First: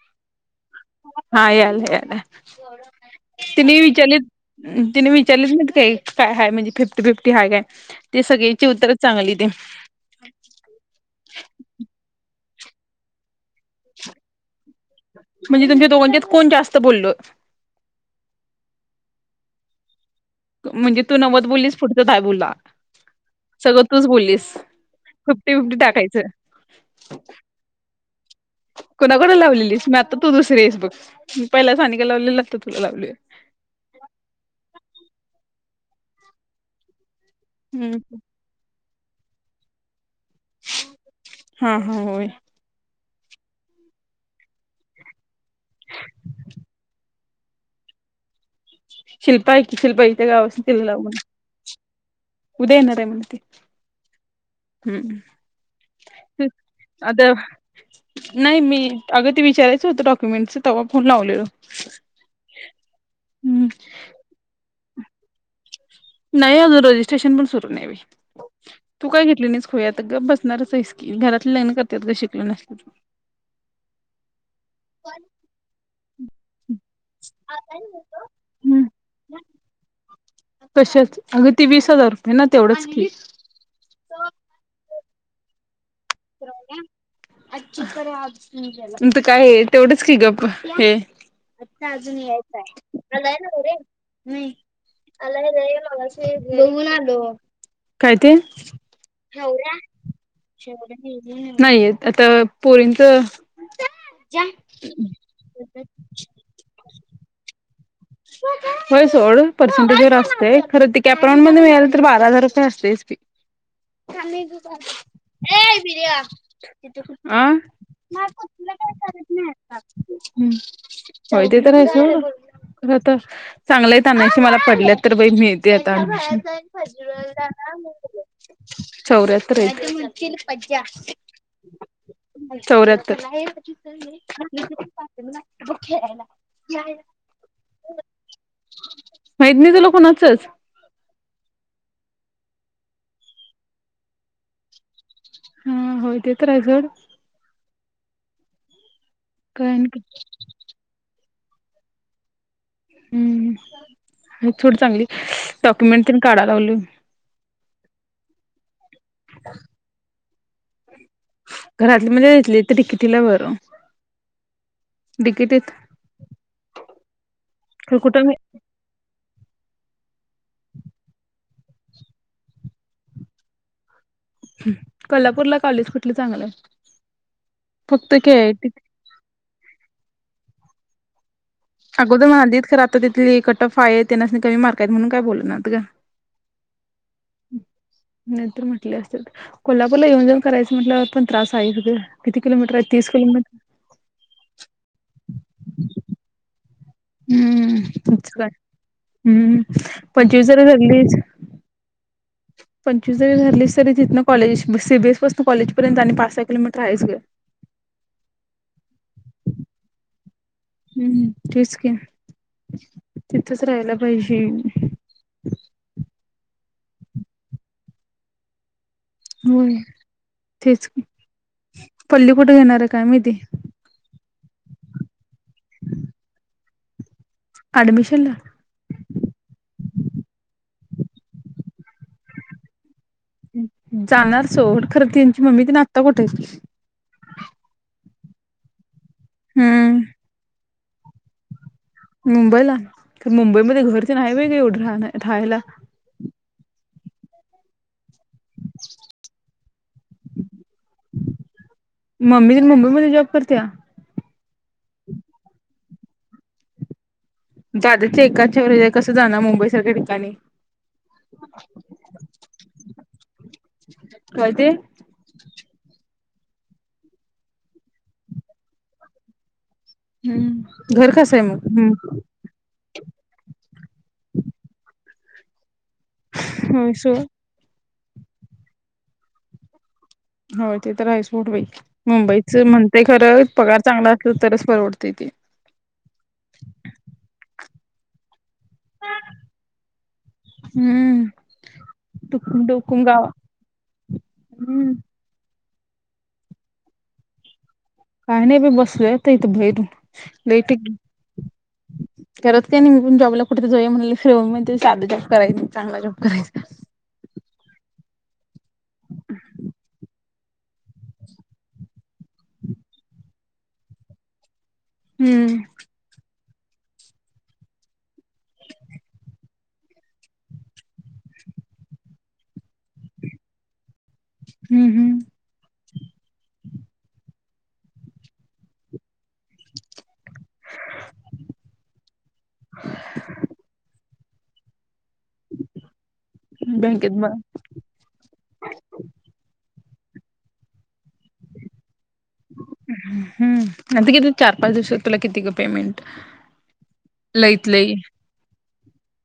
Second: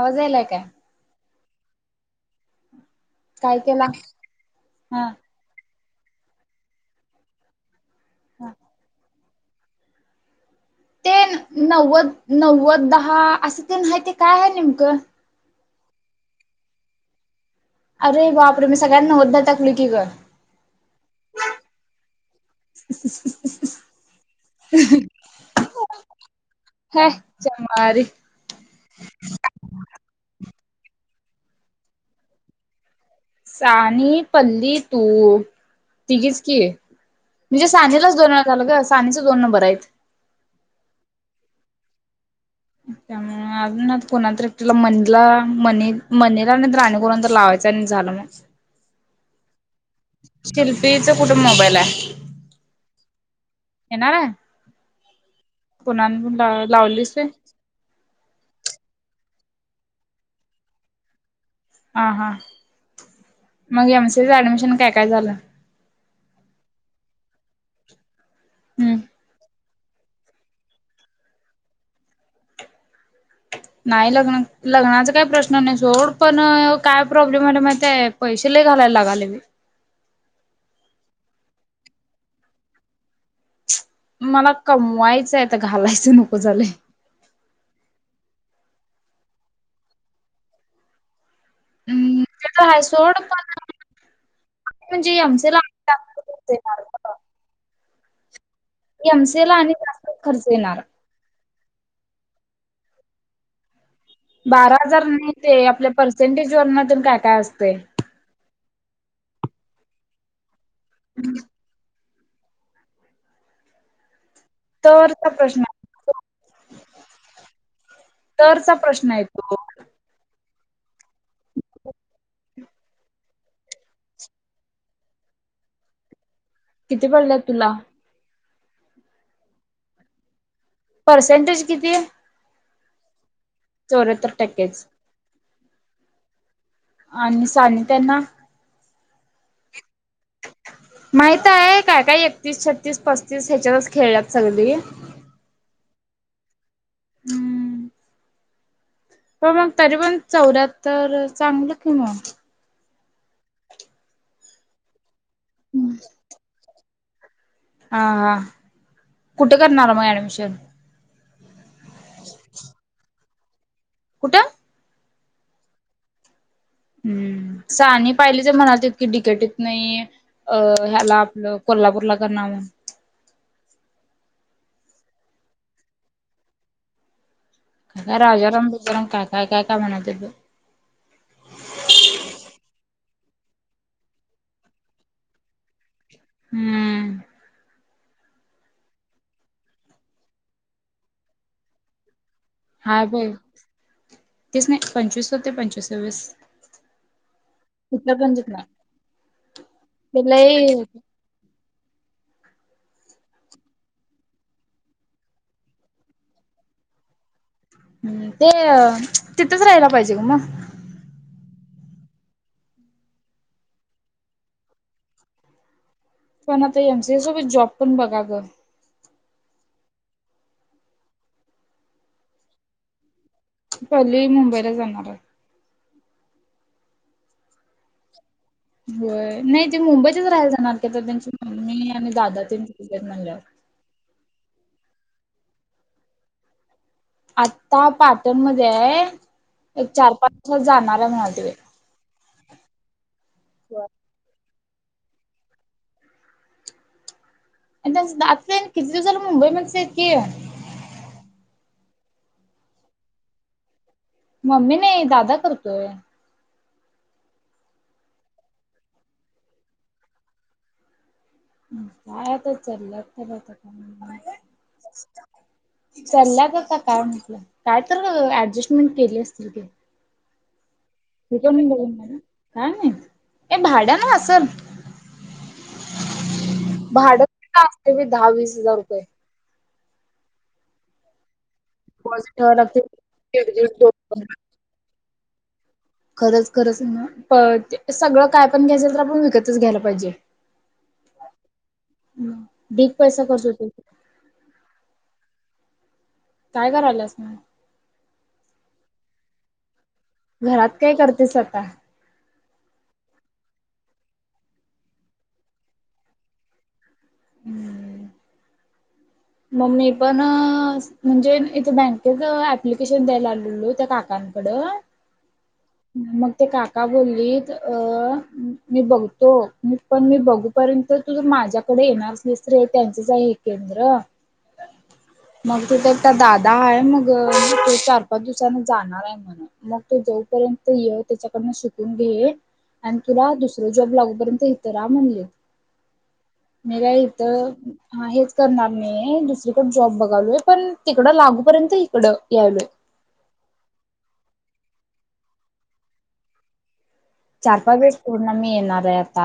आवाज यालाय काय हा याला याला काय तिन केला? म चले तिन हा व चले त नाहीत काही काय हय म्हणजे फिफ्टी फिफ्टी आहेय काय ते सगळचे उत्तर चांगली ते ते नव्वद नव्वद दहा असं ते नाहीती काय आहे नेमकं म्हणजे तुमच्या दोघांच्यात कोण जास्त बोलल अरे बाप रे मी सगळ्यात नवद्द टकली की घ म्हणजे तू नवत बोललीस पुढचं काय बोला सगळं तूच बोललीस फुपटी फुपटी टाकायचं हे चमारी कोणा कोणा लावलेलीस मी आता तू दुसरी आहेस तू मी पहिला सानिका लावली लागतं तुला लावली आहे तघीच की म्हणजे हम्म सांजेलाच दोन वेळा झालं असे ग सानेचे दोन नंबर आहेत हा हा य त्यामुळे कोणात तला मणीला मनी मणीला आणि तर राणी कोणा तर लावायचं आणि झालं मग शिल्पपा त पहि ग तिला लाव शिल्पीच कुठे मोबाईल आहे? उद्या येणार आहे म्ह ते् येणार आहे? कुणाला लावलीस व्हय? आता नाही मी अग ते विचायच होत डक्युमेटं तेव्हाण लावलेलं ह हा मग एमसी ं ऍडमिशन काय काय झालं नाही अजून रजिस्ट्रेशन पण सुरू न हम्म. तू काय घेतली खोयात ग बसणारचस की घरात लग्न करतात ग शिकल नस नाही लग्न लग्नाचा काही प्रश्न नाही सोड पण काय प्रॉब्लेम आला माहि पैसे ल घालायला लागाले मी कशच अग ती वीस हजार रुपये ना तेवढंच की मला कमवायचंय तर घालायचं नको झालंय. अ चित तुमच काय तेवढंच की गप् हे अच्छा अजून हम्म ते यायचा तर आहे सोड आलाय ना पण रे म म्हणजे एम सी आलाय ला रे मग अस येऊन आलो काय ते एमसीला आणि जास्तच खर्च येणार नाहीय आता पोरींच बारा हजार नाही ते आपल्या पर्सेंटेज वणातून काय काय असते होय सोड पर्सेंटेज जर असते हृत कॅप मध्ये व तर बारा हजारची तरचा प्रश्न एरया का तरचा प्रश्न येतो हम्म होय ते तररास ख तर चांगलंय त्यांनाशी मला पडल्यात तर बाई मिळती आताडमिश किती पडलं तुला चौर्यात य परसेंटेज किती आहे चौऱ्याहतर [unintelligible] बुखयला आणि त्यांना तिझं लकणचच माहित आहे काय काय एकतीस छत्तीस पस्तीस ह्याच्यातच खेळल्यात सगळी हा होतयेत रायझोड हम्म प काय मग आणि तरी पण काय चौऱ्याहत्तर चांगलं कि मग हम्म थोडी चांगली डॉक्युमेंट तनी काढा लावल हा हा कुठे करणार मग ऍडमिशन च घरातली म्हजे येतली तर टिकिटिलार त कुठं िकेटेत हम् सा आणि पाहिलीच म्हणात इतकी डिकेट नाही अ ह्याला आपलं कोल्हापूरला करणारव कोल्हापूरला कॉलेज कुठलं चांगलं हाय? राजाराम [unintelligible] काय काय म्हनात अगोदर म्हणालतीत खरं आता तिथल कट ऑफ हाय हाय. तेनासनी कमी मार्क आहेत म्हणून काय बोलनात ग. हम्म. नाही तर म्हंटले असते कोल्हापूरला येऊन जाऊ करायचं म्हटल्यावर पण त्रास हायच ग. हाय [unintelligible] तेच नाही पंचवीस ते पंचवीस कुठला हम्म, पण काय जिंकणार हम्म ते पंचवीस जरी लय धरलीस पंचवीस जरी धरलीस, तरी तिथन कॉलेज सी. बी. एस पासन कॉलेज पर्यंत आणि पाच सहा किलोमीटर हायच ग हम्म, ते तिथंच राहाला पाहिजे ग म हम्म, तेच की तिथच राहायला पाहिजे. पण आता एम. सी. ए सोबत जॉब पण बघा ग होय, तेच की पल्ली कुठे घेणार आहे काय माहिती? पल्ली मुंबईला जाणार हाय. ॲडमिशनला? होय, नाही ती मुंबईतच राहायला जाणार की, आता ततेचं मम्मी आणि दादा तेन आहेत म्हणल्यावर जाणार सोड, खरं त्यांची मम्मी तेन आता कुठ हाईत? आत्ता पाटण मध्ये हाय एक चार हम्म पाच हजा मला म्हणालती मुंबईला ना, मुंबईमध्ये घर तेन हाय होय ग एवढं [unintelligible] राहायला. त्या [unintelligible] न किती दिवसाला मुंबई मध्येच आहेत की. मम्मी तेन मुंबईमध्ये जॉब करत्या? मम्मी नाही दादा करतोय. दादाच्या एकाच्या कसं जाणार मुंबई सारख्या ठिकाणी काय आत्ता चाल्यात कनि काय ते [unintelligible] [inaudible] चाल्यात आत्ता काय माहिती, काय तर ऍडजस्टमेंट केली असतील घे. हम्म. घर कसं आहे मग ए भाड्या न असल. होय भाडं सोड. काय असतय दहा वीस हजार रुपये. हो ते तर हाय सोड बई. डिपॉझिट ठेवाय मुंबईच लागतय म्हणतय खरं, दीड दीड पगार दोन चांगला दोन असला तरच परवडतय ते खरंच खरंच [unintelligible] सगळं काय पण घ्यायच तर आपण विकतच घ्यायला पाहिजे, हम्म टुकुम ढीग टुकुम पैसा गावा खर्च होतोय. हम्म काय कराल्यास? काही नाही बी बसलोय इथ बहिर. घरात काय करतेस आता? करत काय नाही मी पण जॉबला कुठे तर, जाऊया म्हणालोय साधं जॉब करायचं नाही, चांगला जॉब करायच. हम्म. मग मी पण म्हणजे इथे बँकच ऍप्लिकेशन द्यायला आलेलो त्या काकांकडं. हम्म. मग ते काका बोललीत अ मी बघतो पण मी बघूपर्यंत तुझ माझ्याकडे येणार असलीस तर ये. त्यांचच आहे केंद्र. हम्म हम्म. मग तिथे दादा आहे मग तो चार, पाच दिवसान जाणार आहे म्हण, मग तो जाऊ पर्यंत ये त्याच्याकडन शिकून घे ये आणि तुला दुसर जॉब लागू पर्यंत इथं राहा. मी का बँकेत इथ बघ हा हेच करणार नाही. दुसरीकड जॉब बघालोय पण तिकडं लागूपर्यंत इकडं यायलोय हम्म. आता किती? चार, पाच दिवसात तुला किती ग पेमेंट? चार, लईत पाच लई वेळेस पूर्ण मी येणार. पॅप आत्ता,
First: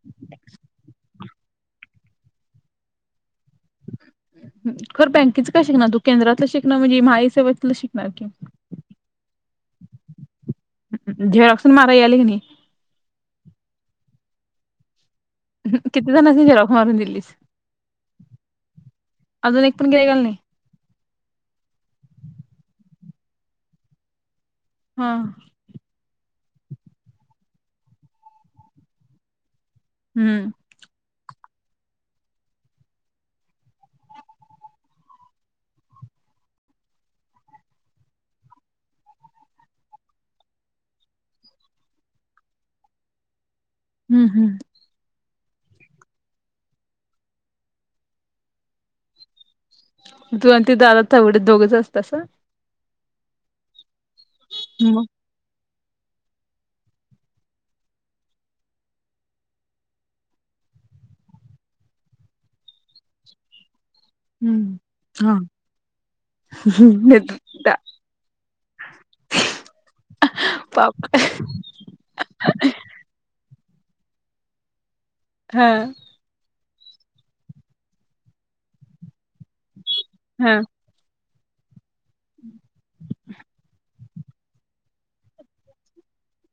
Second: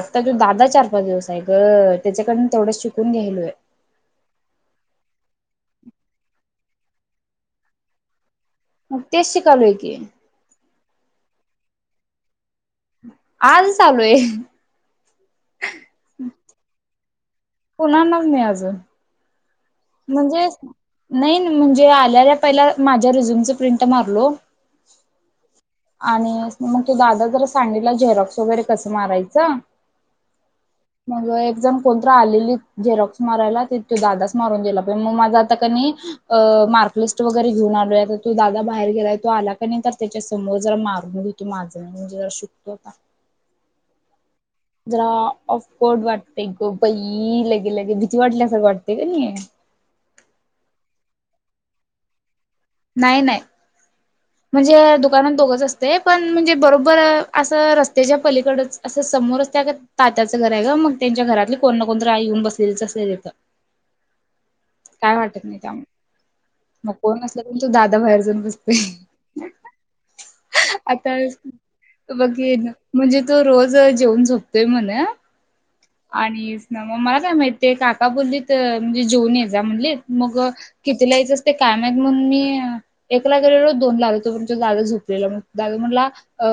आता तो दादा चार, पाच दिवस नाही गं त्याच्याकडून तेवढंच शिकून घ्यायलोय. खर बँकेच काय शिकणार तू केंद्रातलं शिकण म्हणजे महा ई सेवतलं शिकणार की. तेच शिकालोय की. झेरॉक्स मारायला याल काय नही. आजच आलोय. ह किती जणास्नी झेरॉक्स मारून दिलीस? कुणांनाच मी अजून. अजून एक पण गिरायकाला नाही म्हणजे नई न म्हणजे आल्याल्या पहिला मा त्या रिझ्यूमचं प्रिंट मारलो. हा. आणि मग तो दादा जरा सांगितला झेरॉक्स वगैरे कसं मारायचं. हम्म मग एक म कोण तरी आलेली झेरॉक्स मारायला ते तो दादाच मारून दिला बई मग माझा आता कणी मार्कलिस्ट वगैरे घेऊन आलोय आता तो दादा बाहेर गेलाय तो आला कणी नई तर त्याच्या समोर जरा मारून घ तो माझं मी म्हणजे जरा शिकतो आता. हम्म हम्म. जरा ऑफकोर्ड वाटतय ग बई लगे लगे भीती वाटल्यासारखं वाटतय क नई. तू आणि त दादा थवडे दोघंच असतसा? नाही नाही. म्हणजे मग दुकानात दोघंच अस ते पण म्हणजे बरोबर असं रस्त्याच्या पलीकडच असं समोरच त्या तात्याचं घर आहे ग मग त्यांच्या घरातली कोण ना कोणतरी आई येऊन बसलेलीच असते तिथं. हम्म काय हा वाटत नाही त्यामुळे मग हम्म कोण देतो नसलं तो दादा बाहेर जाऊन बसतोय पाप आता बघ हे म्हणजे त तो रोजं जेऊन झोपतोय म्हणं. हा आणि ना मग मला काय माहित ते काका बोललीत म्हणजे जेऊन ये जा म्हणली, मग हा कितीला यायचं स ते काय मग मी अ एकला गेलेलो दोनला आ [inaudible] दादा झोपलेला दादा म्हणला अ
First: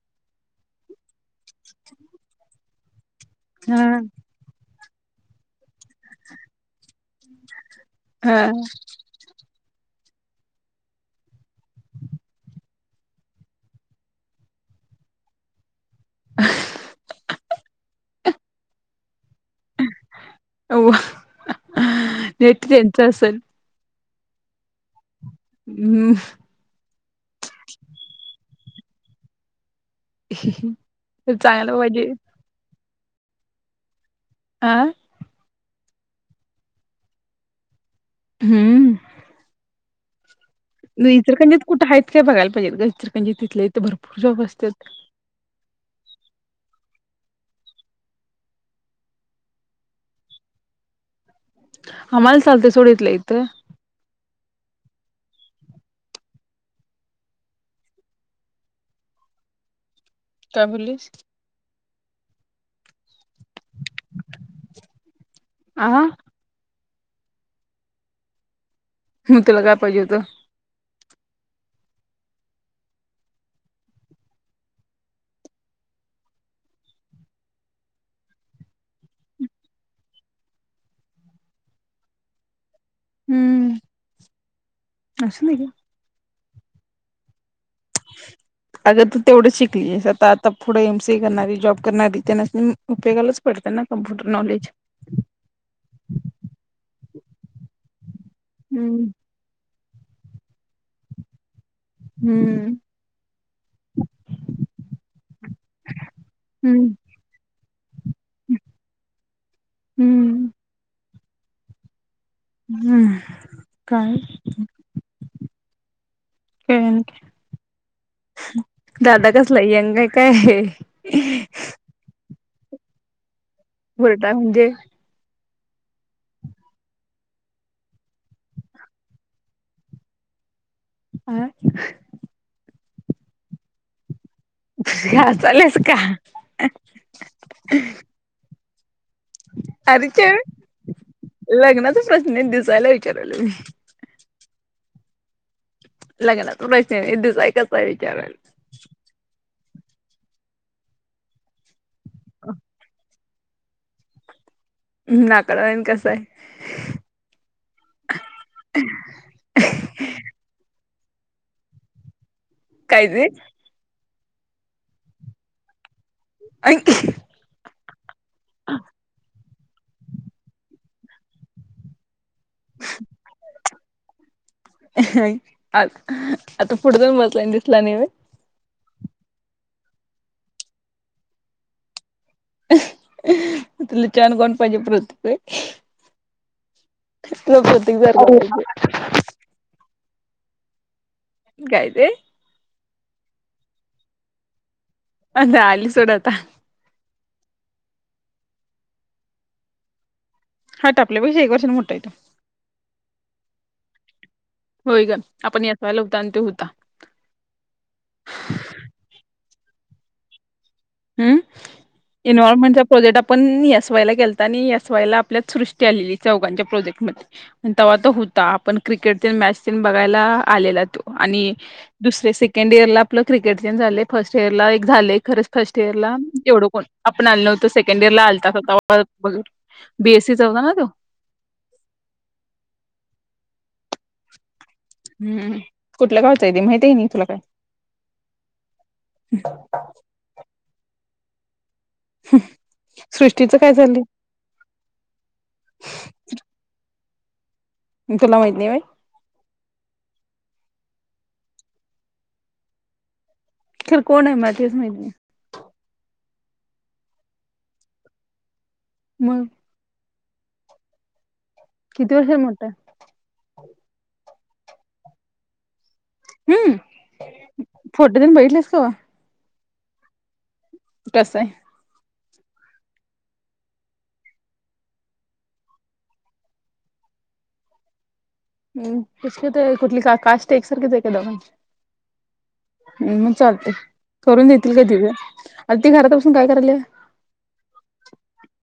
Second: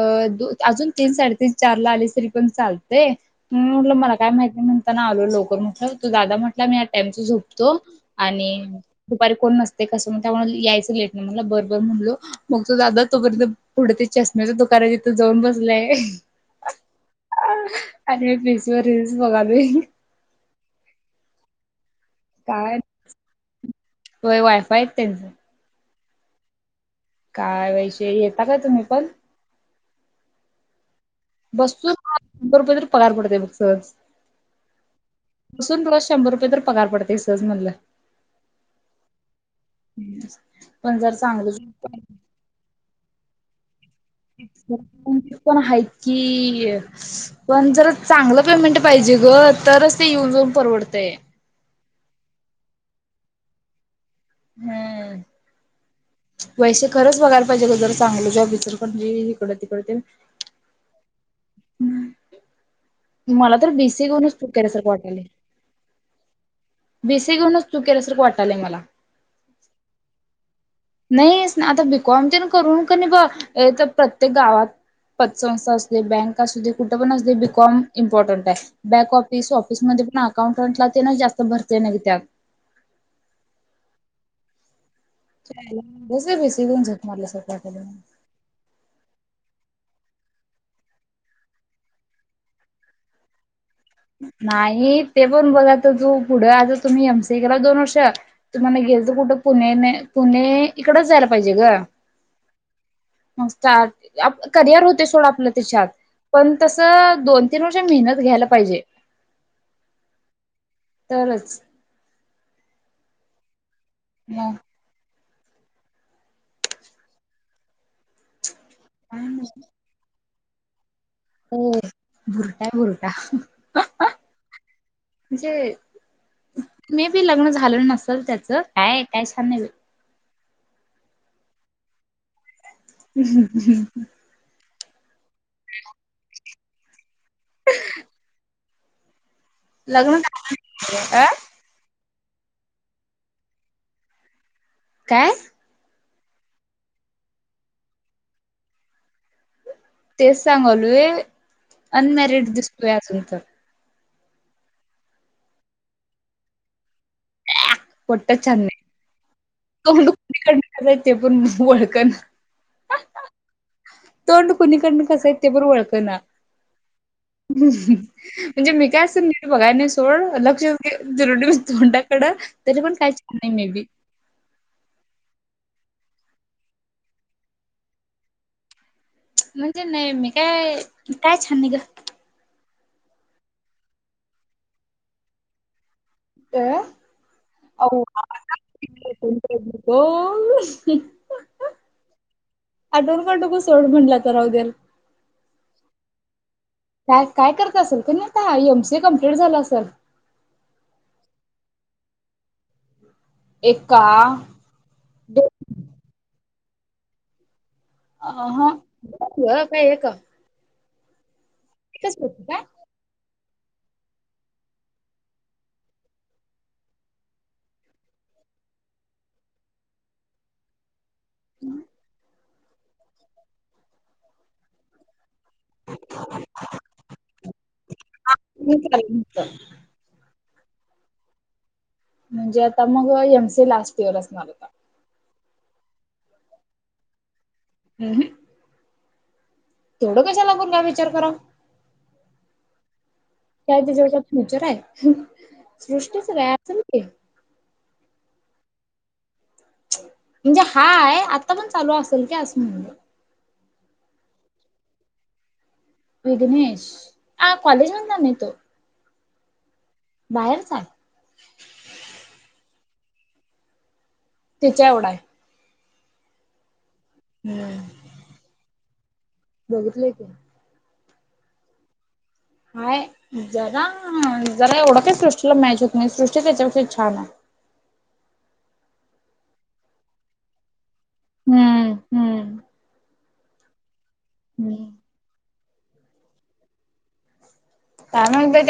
अजून तीन साडेतीन, चारला आलीस तरी पण चालतंय. म्हणून म्हटलं हा. मला काय माहिती नाय म्हणताना आलोय लवकर तर तो दादा म्हटला मी या टायमच झोपतो, हा आणि दुपारी कोण नसतंय. कसं मग त्यामुळे यायचं लेट ना मला बरं बरं म्हणलो, मग तो दादा तोपर्यंत पुढे ते चष्मेच दुकान हाय तिथं जाऊन बसलाय. [inaudible] आणि [unintelligible] टीर् बघालोय. वा नेट काय त्याचं असेल. होय वायफाय हाय त्यांचं हम् काय वैशे ए टाकाय तुम्ही पण? [unintelligible] बस चांगलं [inaudible] पाहिजे रुपये तर पगार पडतंय फिक्सं. आ सोनू तुला शंभर रुपये तर पगार पडतंय सहज म्हणलं हम्म [inaudible] जर इचलकरंजित चांगलं कुठं आहेत का बघायला पाहिजे गं इचलकंरजीत पण आहेत कि अ पण जर चांगलं पेमेंट पाहिजे ग तरच ते येऊन जाऊन परवडतंय. हा मला चालतंय सोड इथल्या इथं. हम्म वैशे खरंच बघायला पाहिजे ग जरा चांगलं जॉब इचलकरंजी हिकडं तिकडं ते. काय बोलस हम्म मला तर बीसी करनच चू कराय सर कटले आ बीसी घेऊनच तू केल्यासारखं वाटालय मला मग त्याुला काय पाहिजे होतं नाही आता बीकॉम ते ना करू का नाही ब तर प्रत्येक गावात पतसंस्था असली बँक असू दे कुठे पण असले बीकॉम इम्पॉर्टंट आहे बँक ऑफिस ऑफिसमध्येध्ये पण अकाउंटंटला ते ना जास्त भरते नाही त्यात हम्म असं नाही का [unintelligible] शिवून झकणारार सकाळकडे अग तू तेवढं शिकलीस आता आता पुढं एम सी ए करणारी जॉब करणारी त्यांना उपयोगालाच पडतना नाही ते पण बघाय तू पुढे आता तुम्ही एमसी केला दोन वर्ष तुम्हाला हम्म गेलच कुठं पुणे पुणे इकडच जायला पाहिजे ग हम्म मग सार्ट करियर होते सोडं आपलं त्याच्यात पण तस हम्म दोन तीन वर्ष मेहनत घ्यायला पाहिजे हम्म तरणच हम्म काय मग का न का दादा काय कसलाई अंग का हो बर काय बरटा बरटाय म्हजे [unintelligible] म्हणजे मे बी लग्न झालेलं नसेल त्याचं काय काय छान नाही. आ. हम्् [unintelligible] [unintelligible] चालेस का. [unintelligible] अरे लग्न अ [unintelligible] नाही दिसायला विचारवलं मी. काय. लग्न तथड नाही द सायकचय विचार. तेच सांगलुय. अनमॅरिड दिसतूया तुमचं. हम् नाकडन कस आहे. पट चन. [unintelligible] तुु [unintelligible] ते पण ओळखण. काय तोंड कुणीकडन कसं आहे ते बरोब ळ ना. अ [unintelligible] ह [unintelligible] म्हणजे मी काय असं. बघायने सोड लक्ष जरुरी ट ड तरी पण काही छ नाही मे बी. आ आता पुढ जान बसला दिसला नाही. म्हणजे नाही मी काय काय छान नाही ग. तु ल छान कोण पाहिजे प्रृ [unintelligible] अ त बधिक जर [unintelligible] हो. नन कायते [unintelligible] आटोर काटोक सोड म्हणला तरहगेर [unintelligible] अता अली सोडात. काय काय करत असेल, का नाही आता एमसी कमप्लीट झाला असेल. हा टा आपल्यापेक्षा एक वर्षाान मोठा येतो. ए [unintelligible] होय ग आपण याचवायला होता आणि तो होता. अ हां. काय आहे का. हम् [unintelligible] इनवॉल्मेट चा प्रोजेक्ट. आपण एस वाय ला गेलता आणि एस वाय ला आपल्यात सृष्टी आलेली चौघांच्या प्रोजेक्टमध्येध्ये तेव्हा तो होता आपण क्रिकेट मॅच बघायला आलेला तो आणि दुसरे स सेकंड इयर आपलं क्रिकेटचे झाले फर्स्ट इयरला एक झालं खरंच फर्स्ट इयर ला एवढं कोण आपण आललं नव्हतं सेकंड इयर ला आलतात काय होता चालेल बीएस ना तो म्हणजे आता मग एम सी लास्ट इयर असणार होता हम्म कुठल्या गावच आहे ते माहती आहे तुला काय हम्म थोडं कशाला गूनावी चक कराव हम त्या त्या जेव फ्युचर आहे सृष्टीचं ह तुला माहित नाही होय म्हणजे हा आहे आता पण चालू असेल क अस म्हणजे खर कोण आहे माती समजली विघ्नेश ह कॉलेज मधला नाही तो मग? बाहेरचा. किती वर्ष मोठं? तिच्या एवढा आहे. हम्म. फोटो तीन बघितलास तू? बघितलं की कस आहे? हाय जरा जरा एवढं का सृष्टीला मॅच होत नाही सृष्टी त्याच्यापेक्षा छान आहे. हम सृष्टी कुठली का काष्ट एकसारखेच दघ हम् हम्म हम्म. मग चालते करून देतील का हम्म दिव आता घरात बासून काय करायल्या? काय माहित बाई